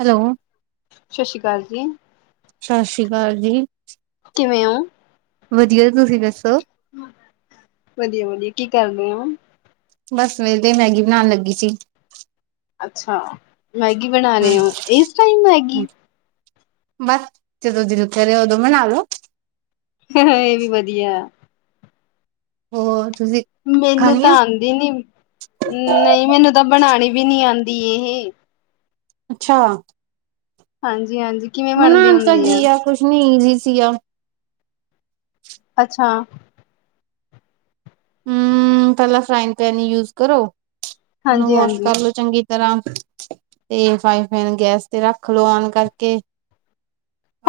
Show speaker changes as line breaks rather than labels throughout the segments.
Hello.
ਸਤਿ ਸ਼੍ਰੀ ਅਕਾਲ ਜੀ।
ਸਤਿ ਸ੍ਰੀ ਅਕਾਲ ਜੀ।
ਕਿਵੇਂ ਹੋ?
ਵਧੀਆ ਤੁਸੀਂ ਦੱਸੋ।
ਵਧੀਆ ਵਧੀਆ ਕੀ ਕਰ ਰ ਆ
ਬਸ ਮੇਰੇ ਤੇ ਮੈਗੀ ਬਣਾਉਣ ਲੱਗੀ ਸੀ
ਅੱਛਾ ਮੈਗੀ ਬਣਾ ਰਹੇ ਹੋ
ਹਮ
ਇਸ ਟਾਈਮ ਮੈਗੀ
ਬਸ ਜਦੋਂ ਦਿਨ ਘਰੇ ਉਦੋਂ ਮਣਾ ਲੋ
ਹ ਇਹ ਵੀ ਵਧੀਆ
ਉਹ ਤੁਸੀਂ
ਮੈਨੂੰ
ਖਾਣੀ
ਤਾਂ
ਆ
ਆਉਂਦੀ ਨੀ ਨਹੀਂ ਮੈਨੂੰ ਤਾਂ ਬਣਾਉਣੀ ਵੀ ਨੀ ਆਉਂਦੀ ਇਹ
ਅੱਛਾ
ਹਾਂਜੀ ਹਾਂਜੀ ਕਿਵੇਂ ਬਣਦੀ
ਮਨਾਉਣ
ਹੁੰਦੀ
ਚਗੀ ਆ ਕੁਛ ਨੀ ਈਜ਼ੀ ਸੀਗਾ
ਅੱਛਾ।
ਹੂੰ, ਪਹਿਲਾਂ ਫਰਾਈਨ ਪੈਨ ਯੂਜ ਕਰੋ ਉਹਨੂੰ
ਹਾਂਜੀ
ਵਾਸ਼
ਹਾਂਜੀ।
ਕਰਲੋ ਚੰਗੀ ਤਰ੍ਹਾਂ ਏ ਫਰਾਈ ਬਿਨ ਗੈਸ ਤੇ ਰੱਖਲੋ ਓਨ ਕਰਕੇ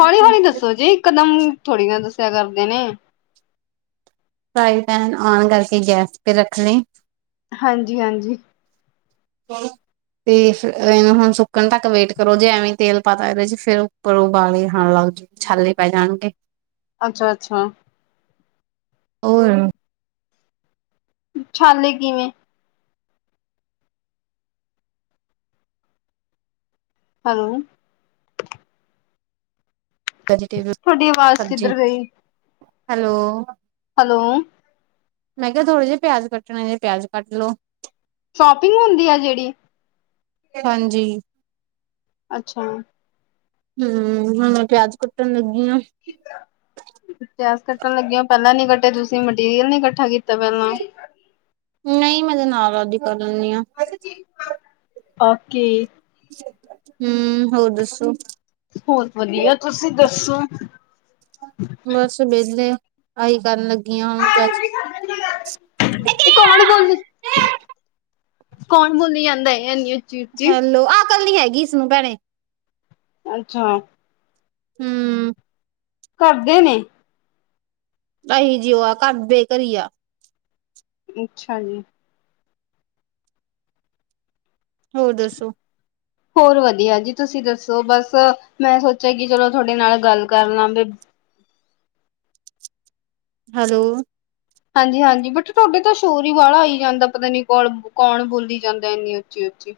ਹੌਲੀ ਹੌਲੀ ਦੱਸੋ ਜੀ ਇਕਦਮ ਥੋੜੀ ਨਾ ਦੱਸਿਆ ਕਰਦੇ ਨੇ
ਫਰਾਈਬੀਨ ਓਨ ਕਰਕੇ ਗੈਸ ਤੇ ਰੱਖਣੇ
ਹਾਂਜੀ ਹਾਂਜੀ
ਚ ਤੇ ਫਿਰ ਇਹਨੂੰ ਹੁਣ ਸੁੱਕਣ ਤੱਕ ਵੇਟ ਕਰੋ ਜੇ ਐਵੇਂ ਤੇਲ ਪਾਤਾ ਇਹਦੇ ਜ ਫੇਿਰ ਉੱਪਰ ਉਬਾਲੇ ਖਾਣ ਲੱਗ ਜਾ ਛਾਲੇ ਪੈ ਜਾਣਗੇ
ਅੱਛਾ ਅੱਛਾ
ਔਰ
ਛੇ ਕਿਵੇਂ ਹੈਲੋ ਤੁਹਾਡੀ ਆਵਾਜ਼
ਸਜ਼ੀਆਂ
ਕਿੱਧਰ ਗਈ
ਹੈਲੋ
ਹੈਲੋ
ਮੈਂ ਕਿਹਾ ਥੋੜੇ ਜਿਹੇ ਪਿਆਜ ਕੱਟਣੇ ਜੇ ਪਿਆਜ ਕੱਟ ਲੋ
ਸ਼ੋਪਿੰਗ ਹੁੰਦੀ ਆ ਜਿਹੜੀ
ਹਾਂਜੀ
ਅੱਛਾ
ਹਮ ਮੈਂ ਪਿਆਜ ਕੱਟਣ ਲੱਗੀ ਆ
ਪਿਆਸ ਕੱਟਣ ਲੱਗੇ ਹੋ ਪਹਿਲਾਂ ਨੀ ਕੱਟੇ ਤੁਸੀਂ ਮਟੀਰੀਅਲ ਨੀ ਕੱਠਾ ਕੀਤਾ ਪਹਿਲਾਂ
ਨਹੀਂ ਮੈਂ ਤੇ ਨਾਲ ਰਾ ਹੀ ਕਰ ਲੈਂਦੀ ਹਾਂ
ਕੇ
ਹਮ ਹੌ ਹੋਰ ਦਸੋ
ਹੋਰ ਵਧੀਆ ਤੁਸੀਂ ਦੱਸੋ
ਬਸ ਵਿਹਲੇ ਆਹੀ ਕਰਨ ਲੱਗੀਆਂ ਹੁਣ
ਇਹ ਕੌਣ ਬੋਲੀ ਕੌਣ ਬੋਲੀ ਜਾਂਦਾ ਨਹੀਂ
ਹੈਲੋ ਆਹ ਕੱਲ ਨੀ ਹੈਗੀ ਇਸਨੂੰ ਭੈਣੇ
ਅੱਛਾ
ਹਮ
ਕਰਦੇ ਨੇ
ਅਸੀਂ ਜਿਉ ਆ ਘਰ ਬੇਘਰੀ ਆ
ਅੱਛਾ ਜੀ
ਹੋਰ ਦੱਸੋ
ਹੋਰ ਵਧੀਆ ਜੀ ਤੁਸੀਂ ਦੱਸੋ ਬਸ ਮੈਂ ਸੋਚਿਆ ਕਿ ਚਲੋ ਤੁਹਾਡੇ ਨਾਲ ਗੱਲ ਕਰ ਲਵਗੇ
ਹੈਲੋ
ਹਾਂਜੀ ਹਾਂਜੀ ਬਟ ਤੁਹਾਡੇ ਤਾਂ ਸ਼ੋਰ ਹੀ ਵਾਲਾ ਆ ਹੀ ਜਾਂਦਾ ਪਤਾ ਨੀ ਕੌ ਕੌਣ ਬੋਲੀ ਜਾਂਦਾ ਇੰਨੀ ਉੱਚੀ ਉੱਚੀ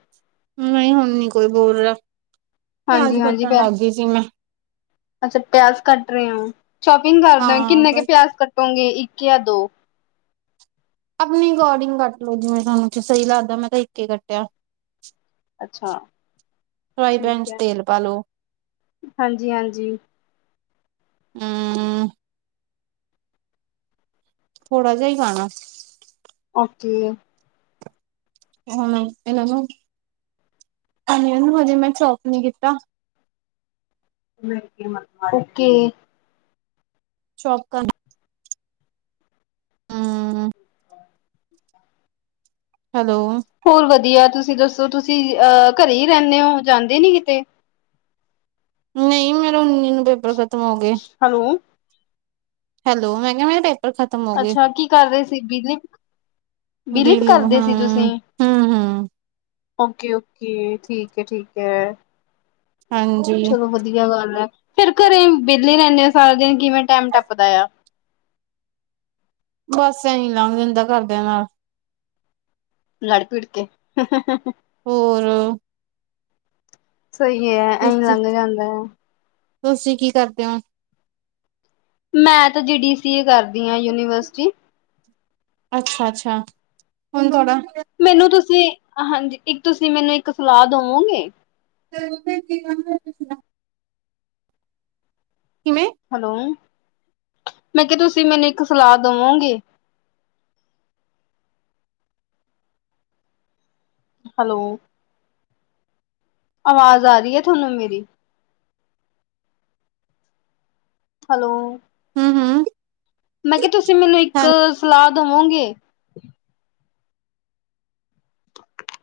ਨਹੀਂ ਹੁਣ ਨੀ ਕੋਈ ਬੋਲ ਰਿਹਾ ਪਿਆਜ
ਹਾਂਜੀ ਹਾਂਜੀ
ਕੱਟਣ
ਪਿਆ
ਲੱਗ ਗਈ ਸੀ ਮੈਂ
ਅੱਛਾ ਪਿਆਸ ਕੱਟ ਰਹੇ ਆ ਸ਼ੋਪਿੰਗ ਕਰਦੇਓ
ਹਾਂ
ਕਿੰਨੇ ਕੁ
ਬਸ
ਪਿਆਸ ਕੱਟੋਗੇ ਇੱਕ ਜਾਂ ਦੋ
ਆਪਣੀ ਅਕੋਰਡਿੰਗ ਕੱਟ ਲੋਓ ਜਿਵੇਂ ਤੁਹਾਨੂੰ ਸਹੀ ਲੱਗਦਾ ਮੈਂ ਤਾਂ ਇੱਕੇ ਕੱਟਿਆ
ਅੱਛਾ
ਫਰਾਈ ਪੈਨ
ਠੀਕ
ਚ
ਹੈ
ਤੇਲ ਪਾ ਲੋ
ਹਾਂਜੀ ਹਾਂਜੀ
ਹਮ ਥੋੜ੍ਹਾ ਜਿ ਹੀ ਖਾਣਾ
ਓਕੇ
ਹੁਣ ਇਹਨਾਂ ਨੂੰ ਇਹਨੂੰ ਹਜੇ ਮੈਂ ਚੋਪ ਨੀ ਕੀਤਾ
ਓਕੇ
ਸ਼ੋਪ ਕਰ ਹਮ ਹੈਲੋ
ਹੋਰ ਵਧੀਆ ਤੁਸੀਂ ਦੱਸੋ ਤੁਸੀਂ ਅ ਘਰੇ ਹੀ ਰਹਿੰਦੇ ਹੋ ਜਾਂਦੇ ਨੀ ਕਿਤੇ
ਨਹੀਂ ਮੇਰੇ ਉਨੀ ਨੂੰ ਪੇਪਰ ਖਤਮ ਹੋ ਗਏ
ਹੈਲੋ
ਹੈਲੋ ਮਿੰ ਕਿਹਾ ਮੇਰੇ ਪੇਪਰ ਖ
ਅੱਛਾ ਕੀ ਕਰਦੇ ਸੀ ਬਲੀ ਬਲੀਪ
ਬਿਲੀਵ
ਕਰਦੇ
ਹਾਂ
ਸੀ ਤੁਸੀਂ
ਹਮ ਹਮ
ਓਕੇ ਓਕੇ ਠੀਕ ਹੈ ਠੀਕ ਹੈ
ਹਾਂ
ਚਲੋ ਵਧੀਆ ਗੱਲ ਹੈ ਫੇਰ ਘਰੇ ਵਿਹਲੇ ਰਹਿੰਦੇ ਆ ਸਾਰੇਾ ਦਿਨ ਕਿਵੇਂ ਟਾਈਮ ਟੱਪਦਾ ਆ
ਬਸ ਇਹੀ ਲੰਘ ਦਦਾ ਘਰਦਿਆਂ ਨਾਲ
ਲੜ ਪੀੜ ਕੇ
ਹੋਰ
ਸਹੀ ਹੈ ਇਹੀਂ
ਤੁਸੀਂ
ਲੰਘ ਜਾਂਦਾ ਹੈ
ਤੁਸੀਂ ਕੀ ਕਰਦੇ ਹੋ
ਮੈਂ ਤਾਂ ਜੀ ਡੀ ਸੀ ਏ ਕਰਦੀ ਹਾਂ ਯੂਨੀਵਰਸਿਟੀ
ਅੱਛਾ ਅੱਛਾ ਹੁਣ ਥੋੜਾ
ਮੈਨੂੰ ਤੁਸੀਂ ਹਾਂਜੀ ਇੱਕ ਤੁਸੀਂ ਮੈਨੂੰ ਇੱਕ ਸਲਾਹ ਦਵੋਗੇ
[unintelligible] ਕਿਵੇਂ
ਹੈਲੋ ਮੈਂ ਕਿਹਾ ਤੁਸੀਂ ਮੈਨੂੰ ਇੱਕ ਸਲਾਹ ਦੇਵੋਗੇ ਹੈਲੋ ਆਵਾਜ਼ ਆ ਰਹੀ ਹੈ ਤੁਹਾਨੂੰ ਮੇਰੀ ਹੈਲੋ
ਹਮ ਹਮ
ਮੈਂ ਕਿਹਾ ਤੁਸੀਂ ਮੈਨੂੰ ਇੱਕ ਸਲਾਹ ਦੇਵੋਗੇ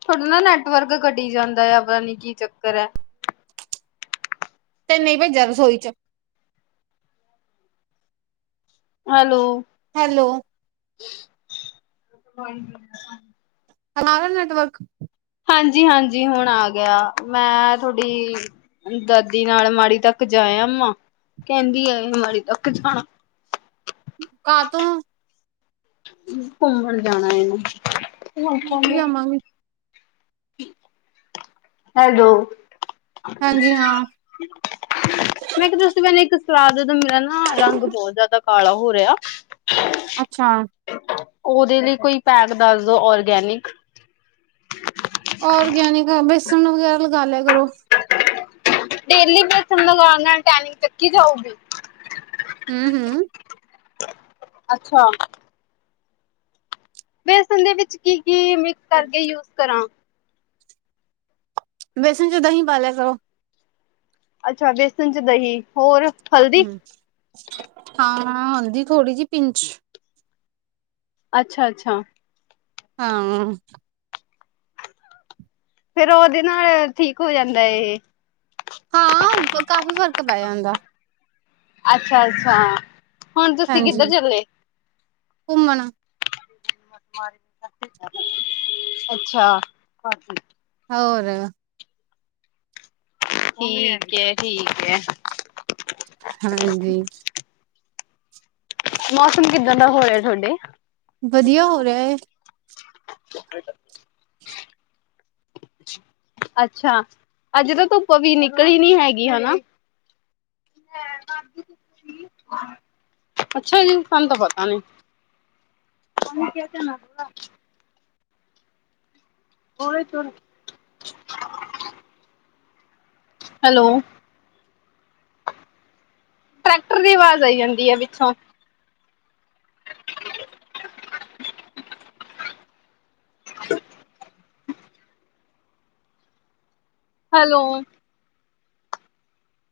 ਤੁਥੋਡਾ ਨਾ ਨੈਟਵਰਕ ਘਟੀ ਜਾਂਦਾ ਆ ਪਤਾ ਨੀ ਕੀ ਚੱਕਰ ਹੈ
ਤਨ ਨਹੀਂ ਭੇਜਿਆ ਰਸੋਈ ਚ
ਹੈਲੋ
ਹੈਲੋ
[unintelligible]
ਹੁਣ ਆ ਰਿਹਾ ਹੈ ਨੈਟਵਰਕ
ਹਾਂਜੀ ਹਾਂਜੀ ਹੁਣ ਆ ਗਿਆ ਮੈਂ ਤੁਹਾਡੀ ਦਾਦੀ ਨਾਲ ਮਾੜੀ ਤੱਕ ਜਾਆ ਮਾ ਕਹਿੰਦੀ ਆ ਮਾੜੀ ਤੱਕ ਜਾਣਾ
ਕਾਹ ਤੋਂ
ਘੁੰਮਣ ਜਾਣਾ ਇਹਨੂੰ ਹੁਣ
ਲਿਆਵਾਂਗੇ
ਠੀਕ ਹੈਲੋ
ਹਾਂਜੀ ਹਾਂ
ਮੈਂ ਕਿਹਾ ਦਸੀਂ ਮੈਨੂੰ ਇੱਕ ਸਲਾਹ ਦਤਾ ਮੇਰਾ ਨਾ ਰੰਗ ਬਹੁਤ ਜ਼ਿਆਦਾ ਕਾਲਾ ਹੋ ਰਿਹਾ
ਅੱਛਾ
ਉਹਦੇ ਲਈ ਕੋਈ ਪੈਕ ਦੱਸਦੋ ਔਰਗੈਨਿਕ
ਔਰਗੈਨਿਕ ਬੇਸਣ ਵਗੈਰਾ ਲਗਾ ਲਿਆ ਕਰੋ
ਡੇਲੀ ਬਸ ਟੈਿੰਗ ਚੱਕੀ ਜਾਊਗੀ
ਹਮ ਹਮ।
ਅੱਛਾ। ਬੇਸਣ ਦੇ ਵਿੱਚ ਕੀ ਕੀ ਮਿਕਸ ਕਰਕੇ ਯੂਜ ਕਰਾਂ।
ਬੇਸਨ ਚ ਦਹੀਂ ਪਾ ਲਿਆ ਕਰੋ।
ਅੱਛਾ ਬੇਸਨ ਚ ਦਹੀਂ। ਹੋਰ। ਹਲਦੀ।
ਹਮ ਹਾਂ ਹਾਂ ਹੁੰਦੀ ਥੋੜੀ ਜਿਹੀ ਪਿੰਚ।
ਅੱਛਾ ਅੱਛਾ।
ਹਾਂ।
ਫਿਰ ਉਹਦੇ ਨਾਲ ਠੀਕ ਹੋ ਜਾਂਦਾ ਇਹ।
ਹਾਂ ਕਾਫ਼ੀ ਫ਼ਰਕ ਪੈ ਜਾਦਾਂ।
ਅੱਛਾ ਅੱਛਾ ਹੁਣ ਤੁਸੀਂ ਕਿੱਧਰ ਚੱਲੇ
ਘੁੰਮਣਾ
ਅੱਛਾ
ਹੋਰ
ਠੀਕ ਹੈ ਠੀਕ ਹੈ।
ਹਾਂਜੀ।
ਮੌਸਮ ਕਿਦਾਂ ਦਾ ਹੋਇਆ ਤੁਹਾਡੇ।
ਵਧੀਆ ਹੋ ਰਿਹਾ ਏ
ਅੱਛਾ ਅੱਜ ਤਾਂ ਧੁੱਪ ਵੀ ਨਿਕਲੀ ਨੀ ਹੈਗੀ ਹਨਾ। ਅੱਛਾ ਜੀ ਸਾਨੂੰ ਤਾਂ ਪਤਾ ਨੀ। [unintelligible] ਹੈਲੋ। ਟਰੈਕਟਰ ਦੀ ਆਵਾਜ਼ ਆਈ ਜਾਂਦੀ ਹੈ ਪਿਛੋਂ। [inaudible] ਹੈਲੋ।